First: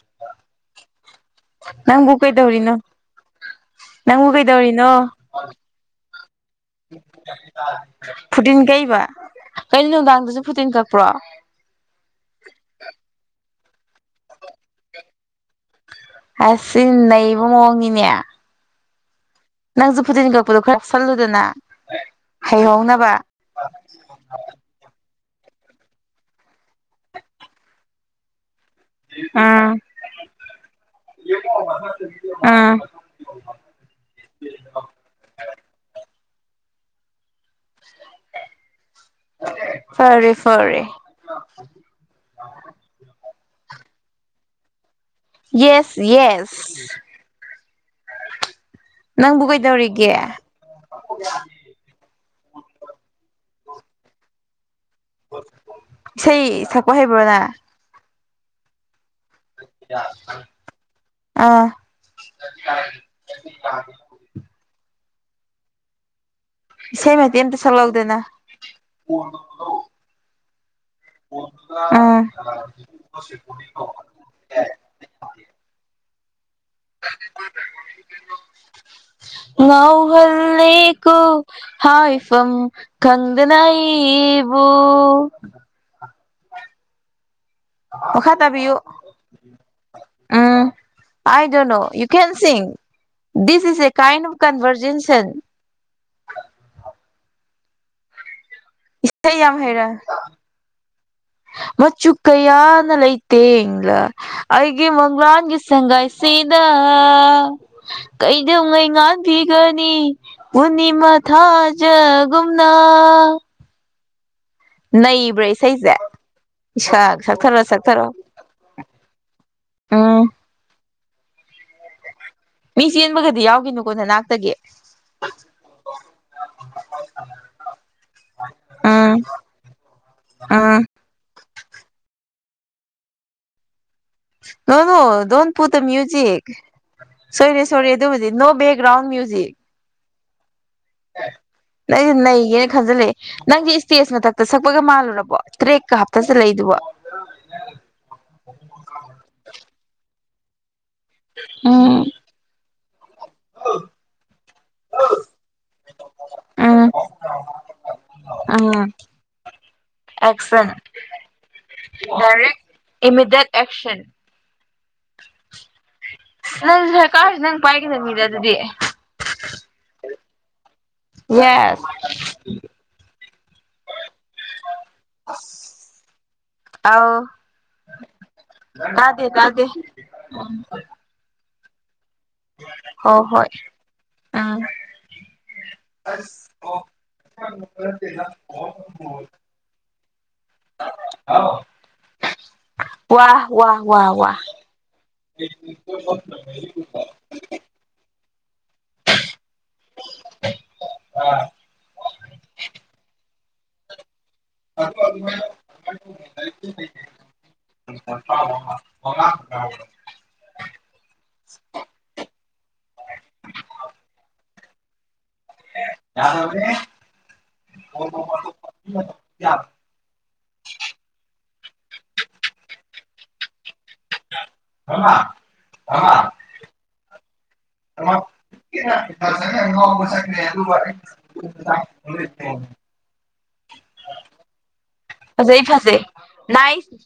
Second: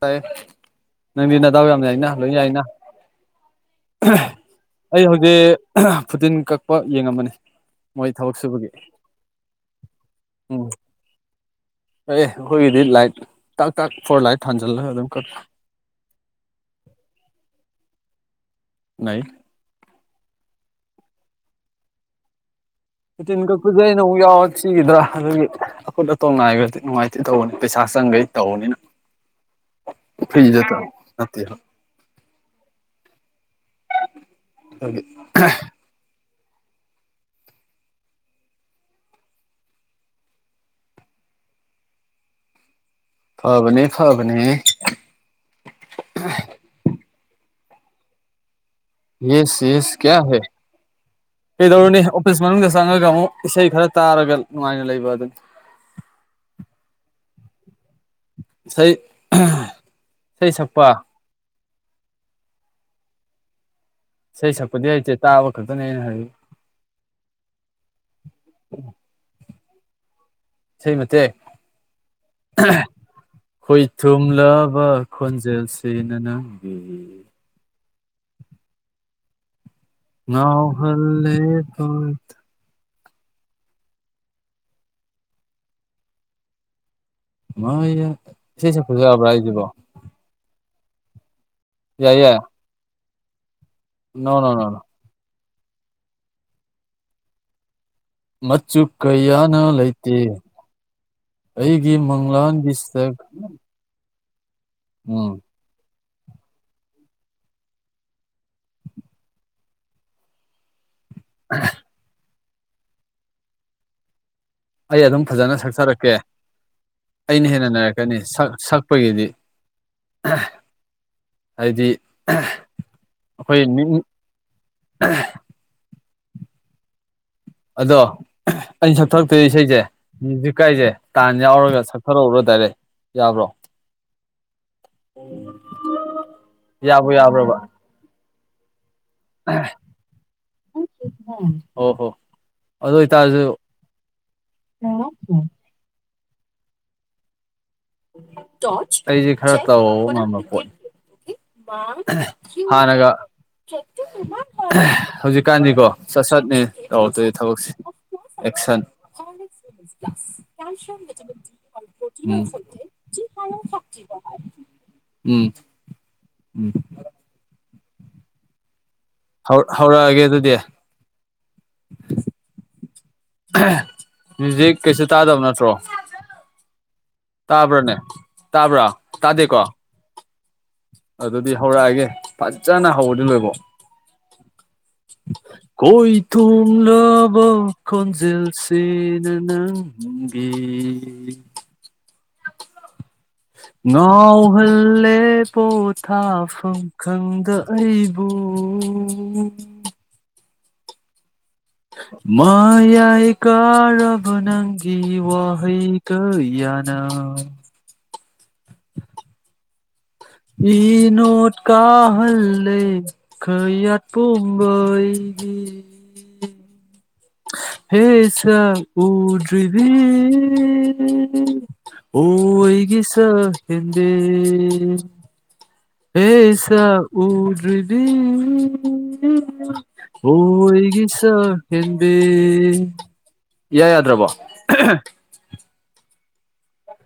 ꯇꯥꯏꯌꯦ ꯅꯪꯗꯤ ꯅꯗꯥꯎ ꯌꯥꯝ ꯌꯥꯏꯅ ꯅꯪꯕꯨ ꯂꯣꯏ ꯌꯥꯏꯅ ꯀꯩꯗꯧꯔꯤꯅꯣ ꯅꯪꯕꯨ ꯀꯩꯗꯧꯔꯤꯅꯣ ꯑꯩ ꯍꯧꯖꯤꯛ ꯐꯨꯇꯤꯟ ꯀꯛꯄ ꯌꯦꯡꯉꯝꯕꯅꯤ ꯃꯣꯏ ꯊꯕꯛ ꯐꯨꯇꯤꯟ ꯁꯨꯕꯒꯤ ꯀꯛꯏꯕ ꯀꯩꯅꯣ ꯅꯨꯡꯗꯥꯡꯗꯁꯨ ꯐꯨꯇꯤꯟ ꯀꯛꯄ꯭ꯔꯣ ꯀꯛꯑꯦ ꯑꯩꯈꯣꯏꯒꯤꯗꯤ ꯂꯥꯏꯠ ꯇꯥꯛ ꯇꯥꯛ ꯐꯣꯔ ꯂꯥꯏꯠ ꯊꯥꯟꯖꯜꯂꯒ ꯑꯗꯨꯝ ꯀꯛ ꯑꯁ ꯁꯤꯟ ꯅꯩꯕ ꯃꯑꯣꯡꯅꯤꯅꯦ ꯅꯩ ꯅꯪꯁꯨ ꯐꯨꯗꯤꯟ ꯀꯛꯄꯗꯣ ꯈꯔ ꯌꯥꯎꯁꯤꯜꯂꯨꯗꯅ ꯍꯩꯍꯧꯅꯕ ꯇꯤꯟ ꯀꯛꯄꯁꯩ ꯑꯩꯅ ꯑꯃꯨꯛ ꯌꯥꯎꯔ ꯁꯤꯈꯤꯗ꯭ꯔꯥ ꯑꯗꯨꯒꯤ ꯑꯀꯨꯠ ꯑꯇꯣꯡ ꯉꯥꯏꯕꯗꯤ ꯅꯨꯡꯉꯥꯏꯇꯦ ꯇꯧꯕꯅꯤ ꯄꯩꯁꯥ ꯆꯪꯈꯩ ꯇꯧꯅꯤꯅ ꯎꯝ ꯅꯠꯇꯦꯕ ꯎꯝ [inaudible] ꯈꫭꯏꯒꯤ ꯐꯥꯔꯦ ꯐꯥꯔꯦ [inaudible] [inaudible] ꯐꯥꯕꯅꯦ ꯐꯥꯕꯅꯦ ꯌꯦꯁ ꯌꯦꯁ ꯅꯪꯕꯨ ꯌꯦꯁ ꯌꯦꯁ ꯀꯩꯗꯧꯔꯤꯒꯦ ꯀꯌꯥ ꯍꯦ ꯀꯩꯗꯧꯔꯨꯅꯤ ꯑꯣꯐꯤꯁ ꯃꯅꯨꯡꯗ ꯆꯪꯉꯒ ꯑꯃꯨꯛ ꯏꯁꯩ ꯈꯔ ꯇꯥꯔꯒ ꯅꯨꯡꯉꯥꯏꯅ ꯂꯩꯕ ꯑꯗꯨꯅꯤ ꯏꯁꯩ ꯁꯛꯄ ꯍꯩꯕ꯭ꯔꯣ ꯅꯪ ꯏꯁꯩ ꯏꯁꯩ ꯁꯛꯄ ꯑꯥ ꯏꯁꯩ ꯁꯛꯄꯗꯤ ꯍꯩꯇꯦ ꯇꯥꯕ ꯈꯛꯇꯅꯦ ꯑꯩꯅ ꯍꯩ ꯏꯁꯩ ꯃꯇꯦꯛ ꯑꯝꯇ ꯁꯛꯂꯛꯎꯗꯅ ꯏꯁꯩ ꯃꯇꯦꯛ ꯎꯝ ꯈꯣꯏ ꯊꯨꯝꯂꯕ ꯈꯣꯟꯖꯦꯜꯁꯤꯅꯅꯪ ꯋꯥꯎ ꯎꯍꯜꯂꯤ ꯀꯣ ꯉꯥꯎꯍꯜꯂꯦ ꯍꯣꯏ ꯍꯥꯏ ꯐꯝ ꯈꯪꯗꯅ ꯑꯩꯕꯨ ꯃꯌꯥꯢ ꯃꯈꯥ ꯢꯁꯩ ꯇꯥꯕꯤꯌꯨ ꯁꯛꯄꯁꯨ ꯌꯥꯕꯔ ꯍꯥꯏꯁꯤꯕꯣ ꯎꯝ ꯑꯥꯢ ꯗꯣꯟ ꯅꯣ ꯌꯨ ꯌꯥꯏ ꯀꯦꯟ ꯌꯥꯏ ꯁꯤꯡ this is a kind no of no no ꯅꯣ ꯀꯟꯚꯔꯖꯦꯟꯁꯟ ꯃꯆꯨ ꯏꯁꯩ ꯌꯥꯝ ꯀꯩꯌꯥꯅ ꯍꯩꯔꯦ ꯂꯩꯇꯦꯡ ꯃꯆꯨ ꯀꯌꯥꯅ ꯁꯛ ꯂꯩꯇꯦꯡꯂꯥ ꯑꯩꯒꯤ ꯎꯝ ꯃꯪꯂꯥꯟꯒꯤ ꯁꯒꯥꯏꯁꯤꯗ ꯁꯤꯗ ꯀꯩꯗꯧꯉꯩ ꯉꯥꯟꯕꯤꯒꯅꯤ ꯄꯨꯅꯤꯃ ꯊꯥꯖꯥ ꯒꯨꯝꯅ ꯑꯩ ꯑꯗꯨꯝ ꯐꯖꯅ ꯏꯁꯩꯁꯦ ꯁꯛꯆꯔꯛꯀꯦ ꯏꯁꯛ ꯑꯩꯅ ꯁꯛꯊꯔꯣ ꯍꯦꯟꯅ ꯁꯛꯊꯔꯣ ꯅꯩꯔꯛꯀꯅꯤ ꯁꯛ ꯁꯛꯄꯒꯤꯗꯤ ꯎꯝ ꯍꯥꯏꯗꯤ ꯃꯤ ꯆꯦꯟꯕꯒꯗꯤ ꯑꯩꯈꯣꯏ ꯃꯤ ꯌꯥꯎꯒꯤꯅꯨꯀꯣ ꯅꯅꯥꯛꯇꯒꯤ ꯑꯗꯣ ꯑꯩꯅ ꯎꯝ ꯁꯛꯊꯣꯔꯛꯇꯣꯏ ꯏꯁꯩꯁꯦ ꯃꯤꯌꯨꯖꯤꯛ ꯎꯝ ꯀꯥꯏꯁꯦ ꯇꯥꯟ ꯌꯥꯎꯔꯒ ꯁꯛꯊꯔꯛ ꯎꯔꯣ ꯗꯥꯏꯔꯦꯛ ꯌꯥꯕ꯭ꯔꯣ ꯅꯣ ꯅꯣ ꯗꯣꯟ ꯄꯨꯠ ꯗꯥ ꯃꯤꯌꯨꯖꯤꯛ ꯌꯥꯕꯨ ꯌꯥꯕ꯭ꯔꯕ ꯁꯣꯏꯔꯦ ꯁꯣꯏꯔꯦ ꯑꯗꯨꯕꯨꯗꯤ ꯅꯣ ꯕꯦꯛꯒꯔꯥꯎꯟ ꯃꯌꯨꯖꯤꯛ [unintelligible] ꯑꯣ ꯍꯣ ꯅꯪꯖꯦ ꯅꯩꯒꯦꯅ ꯑꯗꯨ ꯈꯟꯖꯤꯟ ꯂꯛꯑꯦ ꯑꯣꯏꯇꯥꯔꯁꯨ ꯅꯪꯖꯦ ꯏꯁꯇꯦꯖ ꯃꯊꯛꯇ ꯁꯛꯄꯒ ꯃꯥꯜꯂꯨꯔꯕꯣ ꯇ꯭ꯔꯦꯛꯀ ꯍꯥꯞꯇ ꯆꯠꯂꯛꯏꯁꯤꯕꯣ ꯑꯩꯁꯦ ꯈꯔ ꯇꯧꯕ ꯉꯝꯕ ꯄꯣꯠꯅꯤ ꯎꯝ ꯍꯟꯅꯒ ꯍꯧꯖꯤꯛꯀꯥꯟꯗꯤꯀꯣ ꯁꯠ ꯁꯠꯅꯦ ꯇꯧꯔꯛꯇꯣꯏꯁꯦ ꯊꯕꯛꯁꯦ ꯑꯦꯛꯁꯟ ꯎꯝ ꯑꯦꯛꯁꯟ ꯎꯝ ꯀꯔꯤ ꯏꯃꯤꯗꯦꯠ ꯑꯦꯛꯁꯟ ꯎꯝ ꯎꯝ ꯅꯪ ꯁꯔꯀ꯭ꯔꯖꯦ ꯅꯪ ꯄꯥꯏꯒꯗ ꯕꯅꯤꯗ ꯑꯗꯨꯗꯤ ꯍꯧꯔꯛꯑꯒꯦ ꯑꯗꯨꯗꯤ ꯌꯦꯁ ꯃꯨꯖꯤꯛ ꯀꯩꯁꯨ ꯇꯥꯗꯕ ꯅꯠꯇ꯭ꯔꯣ ꯑꯧ ꯇꯕ꯭ꯔꯥꯅꯦ ꯇꯕ꯭ꯔꯥ ꯇꯥꯗꯦ ꯇꯗꯦ ꯀꯣ [unintelligible] ꯑꯗꯨꯗꯤ ꯍꯧꯔꯛꯑꯒꯦ ꯐꯖꯅ ꯍꯧꯕꯗꯩ ꯂꯣꯏꯕꯐꯧ ꯑꯥ ꯈꯣꯏ ꯊꯨꯡꯂꯕ ꯀꯣꯟꯖꯦꯜꯁꯤꯅ ꯅꯪꯒꯤ ꯅꯡꯒꯤ ꯋꯥ ꯋꯥ ꯋꯥ ꯋꯥ ꯉꯥꯎꯍꯜꯂꯦ ꯄꯣꯊꯥꯐꯝ ꯈꯪꯗ ꯑꯩꯕꯨ [unintelligible] ꯃꯌꯥꯏ ꯀꯥꯔꯕ ꯅꯪꯒꯤ ꯋꯥꯍꯩ ꯍꯩ ꯀꯌꯥꯅ [unintelligible] ꯢꯅꯣꯠ ꯀꯥꯍꯜꯂꯦ ꯀꯌꯥꯠꯄꯨꯝꯕ ꯑꯩꯒꯤ ꯌꯥꯕꯅꯦ ꯍꯦ ꯍꯦ ꯁꯛ ꯎꯗꯔꯤꯕꯤ [unintelligible] ꯍꯣ ꯑꯩꯒꯤ ꯁꯛꯍꯦꯟꯕꯤ ꯍꯦꯟꯕꯤ [unintelligible] ꯑꯦ ꯁꯛ ꯎꯗ꯭ꯔꯤ [inaudible] ꯑꯣꯏꯒꯤ ꯁꯛ ꯍꯦꯟꯕꯤ [unintelligible] ꯏꯌꯥ ꯌꯥꯗ꯭ꯔꯕꯣ ꯐꯖꯩ ꯐꯖꯩ ꯅꯥꯢꯁ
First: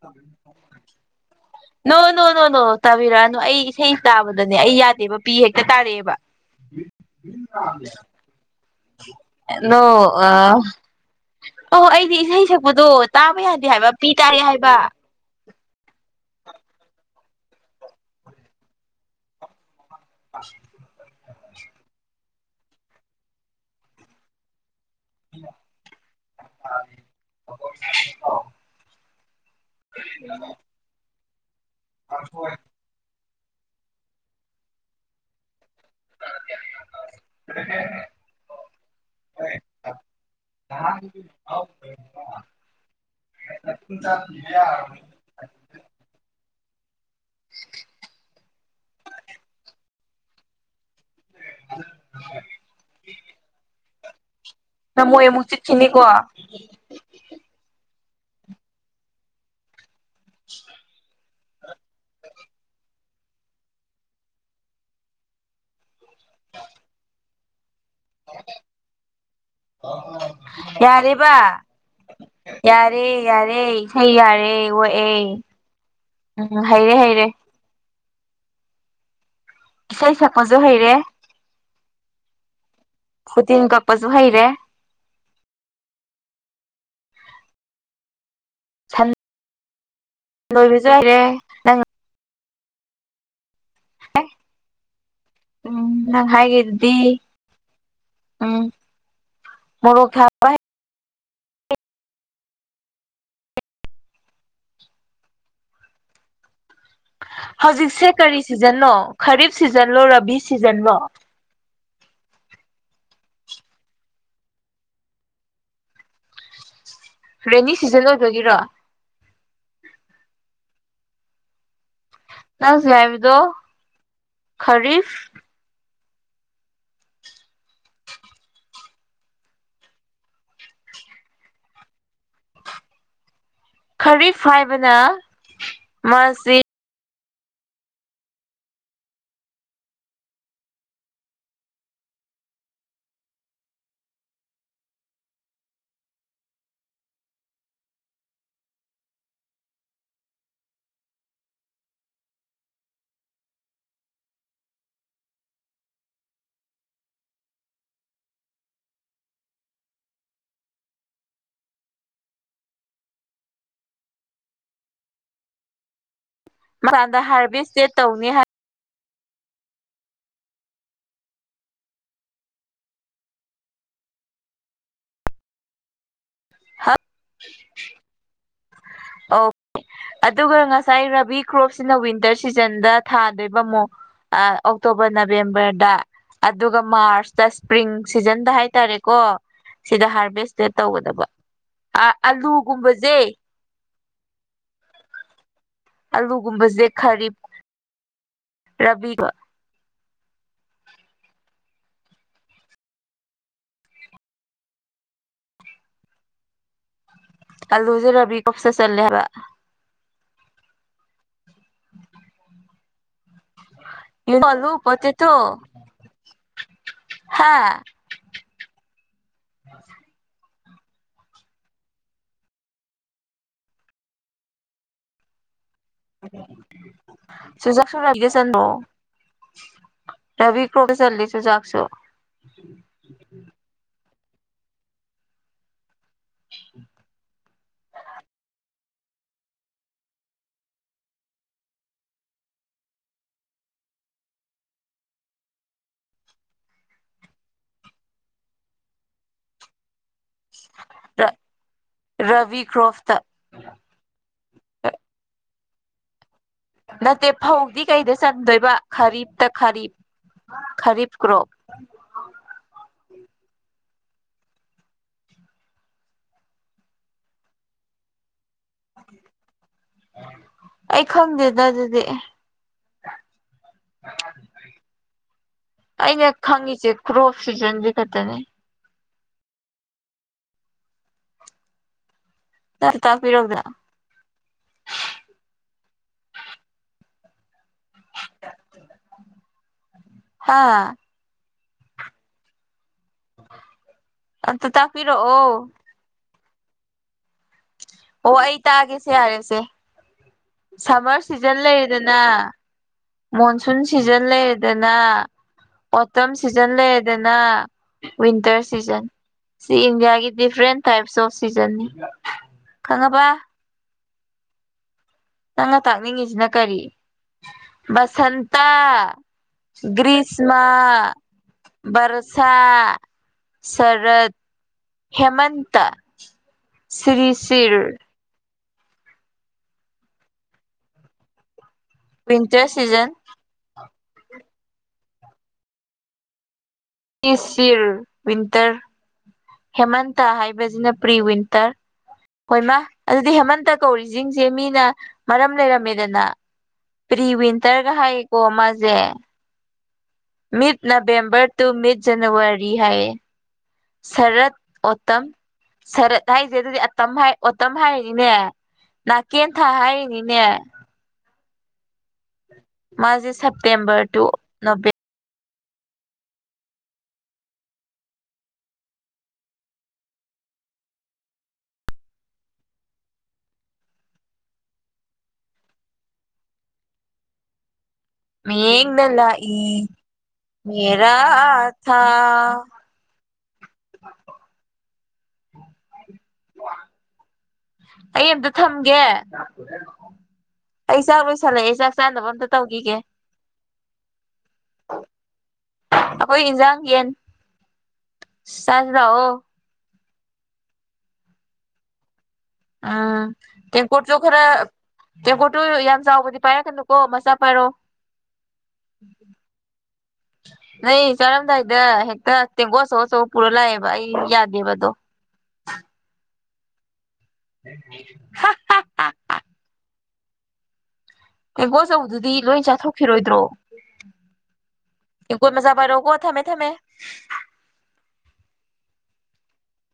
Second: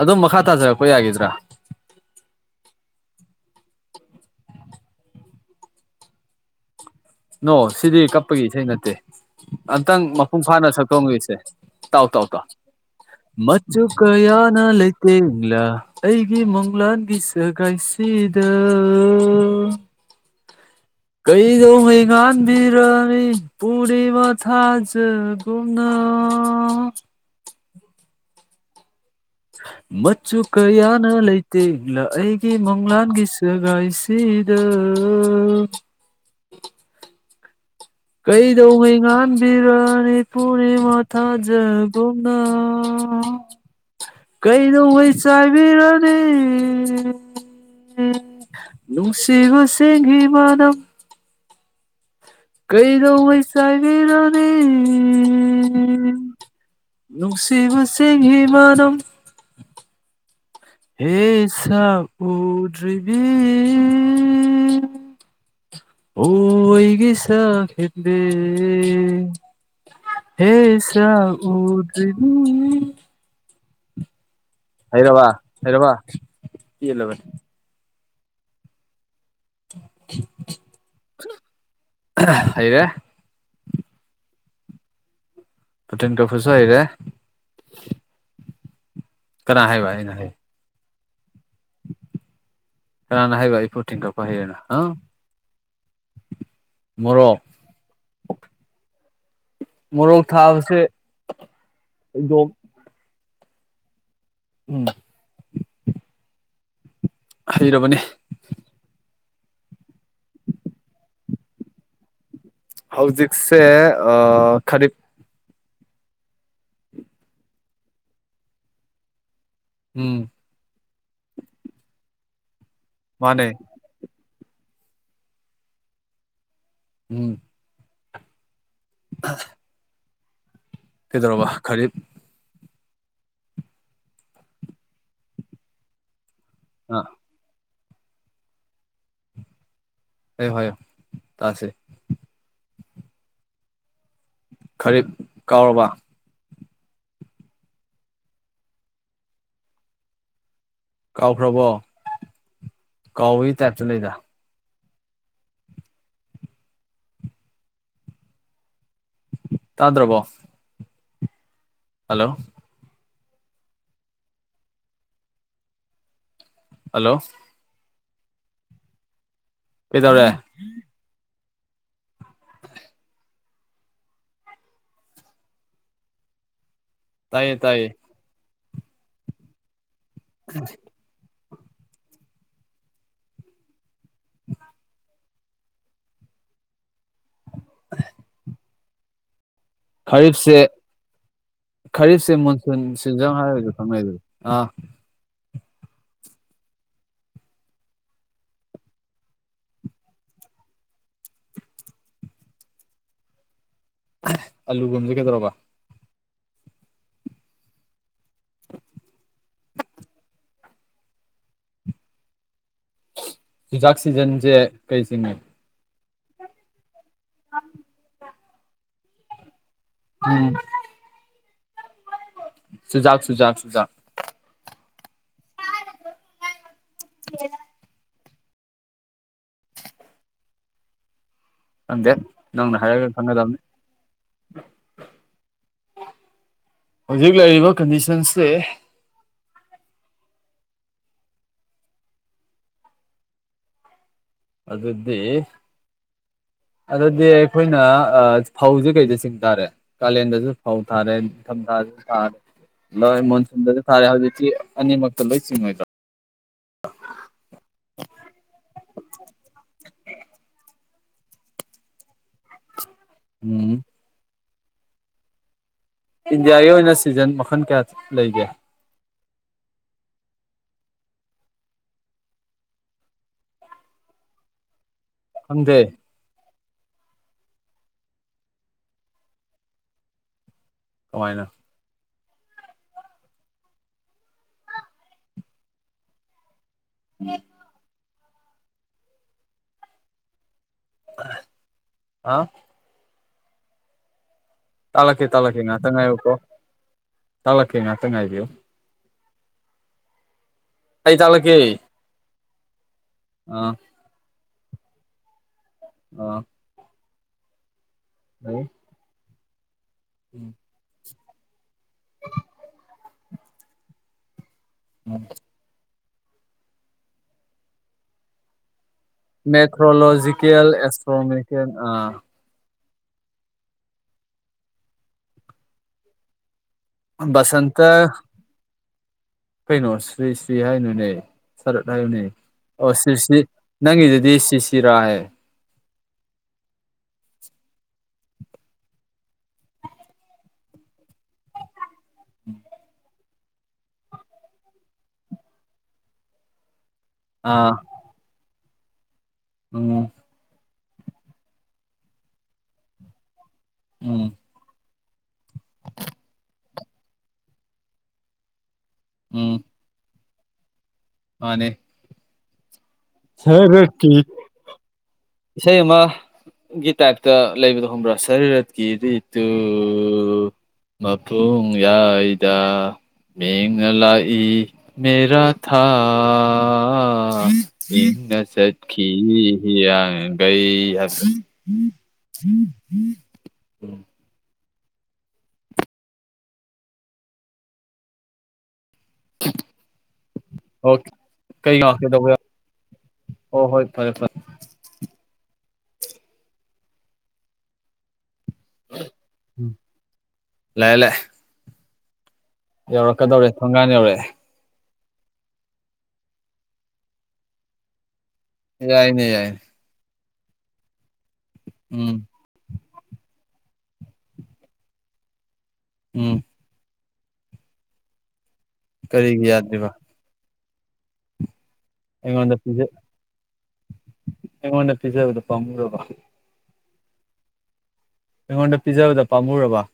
ꯑꯗꯨꯝ ꯃꯈꯥ ꯇꯥꯖꯔꯛꯄ ꯌꯥꯒꯤꯗ꯭ꯔꯥ ꯅꯣ ꯅꯣ ꯅꯣ ꯅꯣ ꯇꯥꯕꯤꯔꯛꯑꯅꯨ ꯑꯩ ꯏꯁꯩ ꯇꯥꯕꯗꯅꯦ ꯑꯩ ꯌꯥꯗꯦꯕ ꯄꯤ ꯍꯦꯛꯇ ꯇꯥꯔꯛꯑꯦꯕ [inaudible] ꯅꯣ ꯁꯤꯗꯤ ꯀꯞꯄꯒꯤ ꯏꯁꯩ ꯅꯠꯇꯦ ꯅꯣ ꯑꯝꯇꯪ ꯃꯄꯨꯡ ꯑ ꯐꯥꯅ ꯁꯛꯇꯣꯛꯑꯝꯒꯤꯁꯦ ꯑꯣ ꯇꯥꯎ ꯑꯩꯗꯤ ꯇꯥꯎ ꯇꯥꯎ ꯏꯁꯩ ꯁꯛꯄꯗꯣ ꯇꯥꯕ ꯌꯥꯗꯦ ꯃꯆꯨ ꯍꯥꯏꯕ ꯄꯤ ꯇꯥꯔꯦ ꯀꯌꯥꯅ ꯍꯥꯏꯕ ꯂꯩ ꯇꯦꯡꯂꯥ ꯑꯩꯒꯤ ꯃꯪꯂꯥꯟꯒꯤ ꯁꯒꯥꯏꯁꯤꯗ ꯀꯩꯗꯧꯉꯩ ꯉꯥꯟꯕꯤꯔꯅꯤ ꯄꯨꯔꯅꯤꯃꯥ ꯊꯥꯖꯒꯨꯝꯅ [inaudible] ꯃꯆꯨ ꯀꯌꯥꯅ ꯂꯩꯇꯦꯡꯂ ꯑꯩꯒꯤ ꯃꯪ ꯂꯥꯟꯒꯤ ꯁꯒꯥꯏꯁꯤꯗ [inaudible] ꯀꯩꯗꯧꯉꯩ ꯉꯥꯟꯕꯤꯔꯅꯤ ꯄꯨꯔꯅꯤꯃꯥ ꯊꯥꯖꯒꯨꯝꯅ [inaudible] [unintelligible] ꯆꯥꯢꯕꯤꯔꯅꯤ ꯅꯨꯡꯁꯤꯕ ꯆꯤꯡꯍꯤ ꯃꯅꯝ [inaudible] ꯀꯩꯗꯧꯉꯩ ꯆꯥꯢꯕꯤꯔꯅꯤ ꯅꯃꯣꯢ ꯑꯃꯨꯛ ꯆꯤꯠꯈꯤꯅꯤꯀꯣ ꯅꯨꯡꯁꯤꯕ ꯆꯤꯡꯍꯤ ꯃꯅꯝ ꯍꯦ ꯁꯛ ꯎꯗ꯭ꯔꯤꯕꯤ ꯑꯣ ꯑꯩꯒꯤ ꯁꯛꯍꯦꯟꯕꯤ ꯌꯥꯔꯦꯕ ꯎꯗ꯭ꯔꯤꯅꯤ ꯌꯥꯔꯦ ꯌꯥꯔꯦ ꯍꯩ ꯌꯥꯔꯦ ꯑꯣꯛꯑꯦ ꯍꯩꯔꯕ ꯍꯩꯔꯕ ꯎꯝ ꯍꯩꯔꯦ ꯄꯦꯜꯂꯕꯅꯤ ꯍꯩꯔꯦ ꯏꯁꯩ ꯁꯛꯄꯁꯨ ꯍꯩꯔꯦ ꯍꯩꯔꯦ ꯐꯨꯇꯤꯟ ꯀꯛꯄꯁꯨ ꯍꯩꯔꯦ ꯐꯨꯇꯤꯟ ꯀꯛꯄꯁꯨ ꯍꯩꯔꯦ ꯁꯟ ꯀꯅꯥ ꯍꯥꯏꯕ ꯑꯩꯅ ꯍꯥꯏ [unintelligible] ꯍꯩꯔꯦ ꯅꯪ ꯀꯅꯥꯅ ꯍꯥꯢꯕ ꯑꯩ ꯐꯨꯇꯤꯟ ꯀꯛꯄ ꯍꯩ ꯅ ꯎꯝ ꯅꯪ ꯍꯥꯏꯒꯤ ꯃꯣꯔꯣꯛ ꯃꯣꯔꯣꯛ ꯊꯥꯕꯁꯦ ꯐꯩꯗꯣꯝ ꯎꯝ ꯍꯩꯔꯕꯅꯤ ꯍꯧꯖꯤꯛꯁꯦ ꯀꯔꯤ ꯁꯤꯖꯟꯅꯣ ꯈꯔꯤꯞ ꯁꯤꯖꯟꯂꯣ ꯔꯥꯕꯤ ꯁꯤꯖꯟꯂꯣ ꯍꯧꯖꯤꯛꯁꯦ ꯑꯥ ꯈꯔꯤꯞ ꯔꯦꯅꯤ ꯁꯤꯖꯟ ꯑꯣꯏꯕꯒꯤꯔꯣ ꯎꯝ ꯅ ꯍꯧꯖꯤꯛ ꯍꯥꯢꯕꯗꯣ ꯃꯥꯅꯦ ꯈꯔꯤ ꯎꯝ [unintelligible] ꯀ‌ꯦꯗꯧꯔꯕ ꯈꯔꯤꯞ ꯈꯔꯤꯐ ꯍꯥꯏꯕꯅ ꯃꯥꯁꯤ ꯑ ꯍꯥꯢꯌꯣ ꯍꯥꯢꯌꯣ ꯇꯥꯁꯤ ꯈꯔꯤꯞ ꯀꯥꯎꯔꯕ ꯀꯥꯎꯈ꯭ꯔꯕꯣ ꯀꯥꯎꯕꯒꯤ ꯇꯥꯏꯞꯇ ꯂꯩꯗ ꯇꯥꯗ꯭ꯔꯕꯣ ꯍꯂꯣ ꯍꯜꯂꯣ ꯃꯔꯥꯟꯗ ꯍꯥꯔꯚꯤꯁ ꯇ‌ꯦꯠ ꯇꯧꯅꯤ ꯍꯥꯏ ꯀ‌ꯦꯗꯧꯔꯦ ꯍꯥ ꯇꯥꯏꯌꯦ ꯇꯥꯏꯌꯦ ꯑꯣꯞ ꯑꯗꯨꯒ ꯉꯁꯥꯏ ꯔꯕꯤꯛ ꯀ꯭ꯔꯣꯞꯁꯤꯅ ꯋꯤꯟꯇꯔ ꯁꯤꯖꯟꯗ ꯊꯥꯗꯣꯏꯕ ꯃꯣ ꯑꯥ ꯑꯣꯛꯇꯣꯕꯔ ꯅꯕꯦꯝꯕꯔꯗ ꯑꯗꯨꯒ ꯃꯥꯔꯁꯇꯁ ꯄ꯭ꯔꯤꯡ ꯁꯤꯖꯟꯗ ꯍꯥꯏꯇꯥꯔꯦꯀꯣ ꯁꯤꯗ ꯈꯔꯤꯞꯁꯦ ꯍꯥꯔꯚꯦꯁꯇꯦꯠ ꯇꯧꯒꯗꯕ ꯈꯔꯤꯞꯁꯦ ꯃꯣꯟꯁꯨꯟ ꯑꯂꯨꯒꯨꯝꯕꯁꯦ ꯁꯤꯖꯟ ꯍꯥꯏꯔꯒ ꯈꯪꯅꯩ [unintelligible] ꯑꯥ ꯑꯂꯨ ꯒꯨꯝꯕꯖ‌ꯦ ꯈꯔꯤꯞ ꯔꯕꯤꯒ ꯑꯂꯨ ꯒꯨꯝꯕꯖ‌ꯦ ꯀꯩꯗꯧꯔꯕ ꯑꯂꯨꯖ‌ꯦ ꯔꯕꯤ ꯀ꯭ꯔꯣꯞꯁꯇ ꯆꯜꯂꯦ ꯍꯥꯏꯕ ꯆꯨꯖꯥꯛ ꯌꯨ ꯅꯣ ꯁꯤꯖꯟꯖ‌ꯦ ꯑꯂꯨ ꯀꯩ ꯄꯣꯇꯦꯇꯣ ꯆꯤꯡꯉꯤ ꯍꯥꯥ ꯎꯝ ꯆꯨꯖꯥꯛ ꯆꯨꯖꯥꯛ ꯆꯨꯖꯥꯛ ꯆꯨꯖꯥꯛꯁꯨꯨ ꯔꯕꯤꯗ ꯆꯟꯕ‌‌ꯣ ꯔꯕꯤ ꯀ꯭ꯔꯣꯞꯇ ꯆꯜꯂꯤ ꯆꯨꯆꯥꯛꯁꯨ ꯗꯦ ꯅꯪꯅ ꯍꯥꯢꯔꯒ ꯈꯪꯒꯗꯝꯅꯤ ꯍꯨꯖꯤꯛ ꯂꯩꯔꯤꯕ ꯀꯟꯗꯤꯁꯟꯁꯦ ꯑꯗꯨꯗꯤ ꯑꯗꯨꯗꯤ ꯑꯩꯈꯣꯏꯅ ꯑꯥ ꯐꯧꯖ‌ꯦ ꯀꯩꯗ ꯆꯤꯡ ꯇꯥꯔꯦ ꯀꯥꯂꯦꯟꯗ ꯐꯧ ꯊꯥꯔꯦ ꯅꯤꯡꯊꯝ ꯊꯥꯖꯨ ꯊꯥ ꯔꯕꯤ ꯀ꯭ꯔꯣꯞꯇ ꯂꯣꯏ ꯃꯣꯟꯁꯨꯟ ꯗꯖꯨ ꯊꯥꯔꯦ ꯍꯧꯖꯤꯛꯇꯤ ꯑꯅꯤꯃꯛꯇ ꯂꯣꯏ ꯆꯤꯡꯉꯣꯏꯗ꯭ꯔꯣ ꯅꯠꯇꯦ ꯐꯧꯗꯤ ꯀꯩꯗ ꯆꯟꯗꯣꯏꯕ ꯈꯔꯤꯞꯇ ꯈꯔꯤꯞ ꯈꯔꯤꯞ ꯀ꯭ꯔꯣꯞ ꯎꯝ ꯏꯟꯗꯤꯌꯥꯒꯤ ꯑꯣꯏꯅ ꯁꯤꯖꯟ ꯃꯈꯟ ꯀꯌꯥ ꯂꯩꯒꯦ ꯑꯩ ꯈꯪꯗꯦꯗ ꯑꯗꯨꯗꯤ [unintelligible] ꯈꯪꯗꯦ ꯑꯩꯅ ꯈꯪꯉꯤꯁꯦ ꯀ꯭ꯔꯣꯞ ꯁꯤꯖꯟꯖꯦ ꯈꯇꯅꯦ ꯀꯃꯥꯏꯅ ꯇꯥ ꯇꯥꯛꯄꯤ ꯔꯧꯗ ꯑꯦ [inaudible] ꯍꯥꯥ ꯑ ꯑꯝꯇ ꯇꯥꯛꯂꯛꯀꯦ- ꯇꯥꯛꯂꯛꯀꯦ ꯇꯥꯛꯄꯤꯔꯛꯑꯣ ꯉꯥꯇꯪ ꯉꯥꯢꯌꯨꯀꯣ ꯇꯥꯛꯂꯛꯀꯦ ꯉꯥꯇꯪ ꯉꯥꯏꯕꯤꯌꯨ ꯇꯥꯛꯑꯒꯦꯁꯦ ꯌꯥꯔꯦꯁꯦ ꯑꯩ ꯁꯝꯃꯔ ꯇꯥꯛꯂꯛꯀꯦ ꯁꯤꯖꯟ ꯂꯩꯔꯦꯗꯅ ꯑꯥ ꯃꯣꯟꯁꯨꯟ ꯁꯤꯖꯟ ꯂꯩꯔꯦꯗꯅ ꯑꯣꯇꯝ ꯑꯥ ꯁꯤꯖꯟ ꯂꯩꯔꯦꯗꯅ ꯋꯤꯟꯇꯔ ꯁꯤꯖꯟ ꯁꯤ ꯏꯟꯗꯤꯌꯥꯒꯤ ꯒꯤ ꯗꯤꯐ꯭ꯔꯦꯟ ꯇꯥꯏꯞꯁ ꯑꯣꯐ ꯁꯤꯖꯟꯅꯤ ꯈꯪꯉꯕ ꯎꯝ ꯅꯪꯅ ꯇꯥꯛꯅꯤꯡꯉꯤꯁꯤꯅ ꯀꯔꯤ ꯕꯁꯟꯇꯥ ꯃꯦꯊ꯭ꯔꯣꯂꯣꯖꯤꯀꯦꯜ ꯑꯦꯁꯇ꯭ꯔꯣꯅꯣꯃꯤꯀꯦꯜ ꯑ ꯁꯥ ꯁꯔꯠ ꯍꯦꯃꯟꯇ ꯁꯤꯔꯤ ꯁꯤꯔ ꯕꯁꯟꯇ ꯀꯩꯅꯣ ꯁ꯭ꯔꯤ ꯁ꯭ꯔꯤ ꯍꯥꯏꯅꯨ ꯅꯦ ꯁꯥꯔꯠ ꯋꯤꯟꯇꯔ ꯍꯥꯏꯌꯨꯅꯦꯑꯣ ꯁꯤꯖꯟ ꯁꯤ꯭ꯔꯤ -ꯁꯤ꯭ꯔꯤ ꯅꯪꯒꯤꯖꯤꯗꯤ ꯁꯤ ꯁꯤꯔꯥꯌꯦ ꯏꯁ ꯁꯤꯔ ꯋꯤꯟꯇ꯭ꯔ ꯍꯦꯃꯟꯇꯥ ꯍꯥꯏꯕꯁꯤꯅ ꯄ꯭ꯔꯤ ꯋꯤꯟꯇ꯭ꯔ ꯍꯣꯏ ꯃꯥ ꯑꯗꯨꯗꯤ ꯍꯦꯃꯟꯇ ꯀꯧꯔꯤꯁꯤꯡꯁꯦ ꯃꯤꯅ ꯃꯔꯝ ꯂꯩꯔꯝꯃꯦꯗꯅ ꯄ꯭ꯔꯤ ꯑꯥ ꯋꯤꯟꯇꯔꯒ ꯍꯥꯏ ꯑꯣ ꯃꯥꯖꯦ ꯎꯝ mid November to mid January ꯍꯥꯏꯌꯦ ꯎꯝ ꯁꯥꯔꯠ ꯑꯣꯇꯝ ꯁꯥꯔꯠ ꯍꯥꯏꯁꯦ ꯑꯗꯨꯗꯤ ꯑꯇꯝ ꯍꯥꯏ ꯑꯣꯇꯝ ꯍꯥꯏꯔꯤꯅꯤꯅꯦ ꯎꯝ ꯅꯥꯀꯦꯟꯊ ꯍꯥꯏꯔꯤꯅꯤꯅꯦ ꯃꯥꯅꯦ ꯃꯥꯁꯦ ꯁꯥꯔꯠ ꯁꯦꯞꯇꯦꯝꯕꯔ ꯀꯤ ꯇꯨ ꯅꯣꯕꯦꯝ ꯏꯁꯩ ꯑꯃ ꯒꯤ ꯇꯥꯏꯞꯇ ꯂꯩꯕꯗꯣ ꯈꯪꯕ꯭ꯔꯥ ꯁꯥꯔꯤꯔꯠꯀꯤ ꯔꯤꯇꯨ ꯃꯄꯨꯡꯌꯥꯏꯗ ꯃꯦꯡꯅ ꯂꯥꯛꯏ ꯃꯦꯔꯥ ꯊꯥ ꯑꯑꯑꯑ ꯄꯦꯡ ꯃꯤꯠꯌꯦꯡꯅ ꯅꯆꯠꯈꯤ ꯂꯥꯛꯏ ꯍꯤꯌꯥꯡ ꯒꯩ ꯑꯁ ꯃꯦꯔꯥ ꯊꯥ ꯎꯝ [unintelligible] ꯍꯨꯋꯥ [unintelligible] ꯑꯩ ꯑꯝꯇ ꯊꯝꯒꯦ ꯑꯣ ꯑꯩ ꯆꯥꯛ ꯂꯣꯏꯁꯜꯂꯛꯑꯦ ꯆꯥꯛ ꯀꯩꯅꯣ ꯆꯥꯅꯕ ꯀꯩꯗꯧꯕ ꯑꯝꯇ ꯇꯧꯈꯤꯒꯦ ꯑꯣ ꯍꯣꯏ ꯐꯔꯦ ꯐꯔꯦ ꯑꯩꯈꯣꯏ ꯏꯟꯖꯥꯡ ꯌꯦꯟ ꯆꯥꯖꯤ ꯂꯥꯛꯑꯣ ꯎꯝ ꯂꯥꯑꯦ- ꯂꯥꯑꯦ ꯎꯝ ꯇꯦꯡ ꯊꯣꯡꯒꯥꯟ ꯀꯣꯠ ꯁꯨ ꯌꯧꯔꯛꯑꯦ ꯈꯔ ꯇꯦꯝꯀꯣꯠꯇꯨ ꯌꯥꯝ ꯆꯥꯎꯕꯗꯤ ꯄꯥꯏꯔꯛꯀꯅꯨꯀꯣ ꯃꯆꯥ ꯄꯥꯏꯔꯣ ꯌꯥꯏꯅꯦ ꯌꯥꯏ ꯅꯩ ꯆꯥꯔꯝꯗꯥꯏꯗ ꯎꯝ ꯍꯦꯛꯇ ꯇꯦꯡꯒꯣ ꯑꯆꯧ- ꯑꯆꯧꯕ ꯄꯨꯔꯥ ꯂꯥꯛꯑꯦꯕ ꯑꯩ ꯌꯥꯗꯦꯕ ꯑꯗꯣ ꯎꯝ ꯍꯥ ꯀꯔꯤꯒꯤ ꯌꯥꯗ꯭ꯔꯤꯕ ꯇꯦꯡꯒꯣ ꯑꯆꯧꯕꯗꯨꯗꯤ ꯑꯩꯉꯣꯟꯗ ꯂꯣꯏ ꯄꯤꯖ ꯆꯥꯊꯣꯛꯈꯤꯔꯣꯏꯗ꯭ꯔꯣ ꯑꯩꯉꯣꯟꯗ ꯄꯤꯖꯕꯗ ꯇꯦꯡꯀꯣꯠ ꯃꯆꯥ ꯃꯆꯥ ꯄꯥꯝꯃꯨꯔꯕ ꯄꯥꯏꯔꯛꯑꯣꯀꯣ ꯊꯝꯃꯦ ꯊꯝꯃꯦ ꯑꯩꯉꯣꯟꯗ ꯄꯤꯖꯕꯗ ꯄꯥꯝꯃꯨꯔꯕ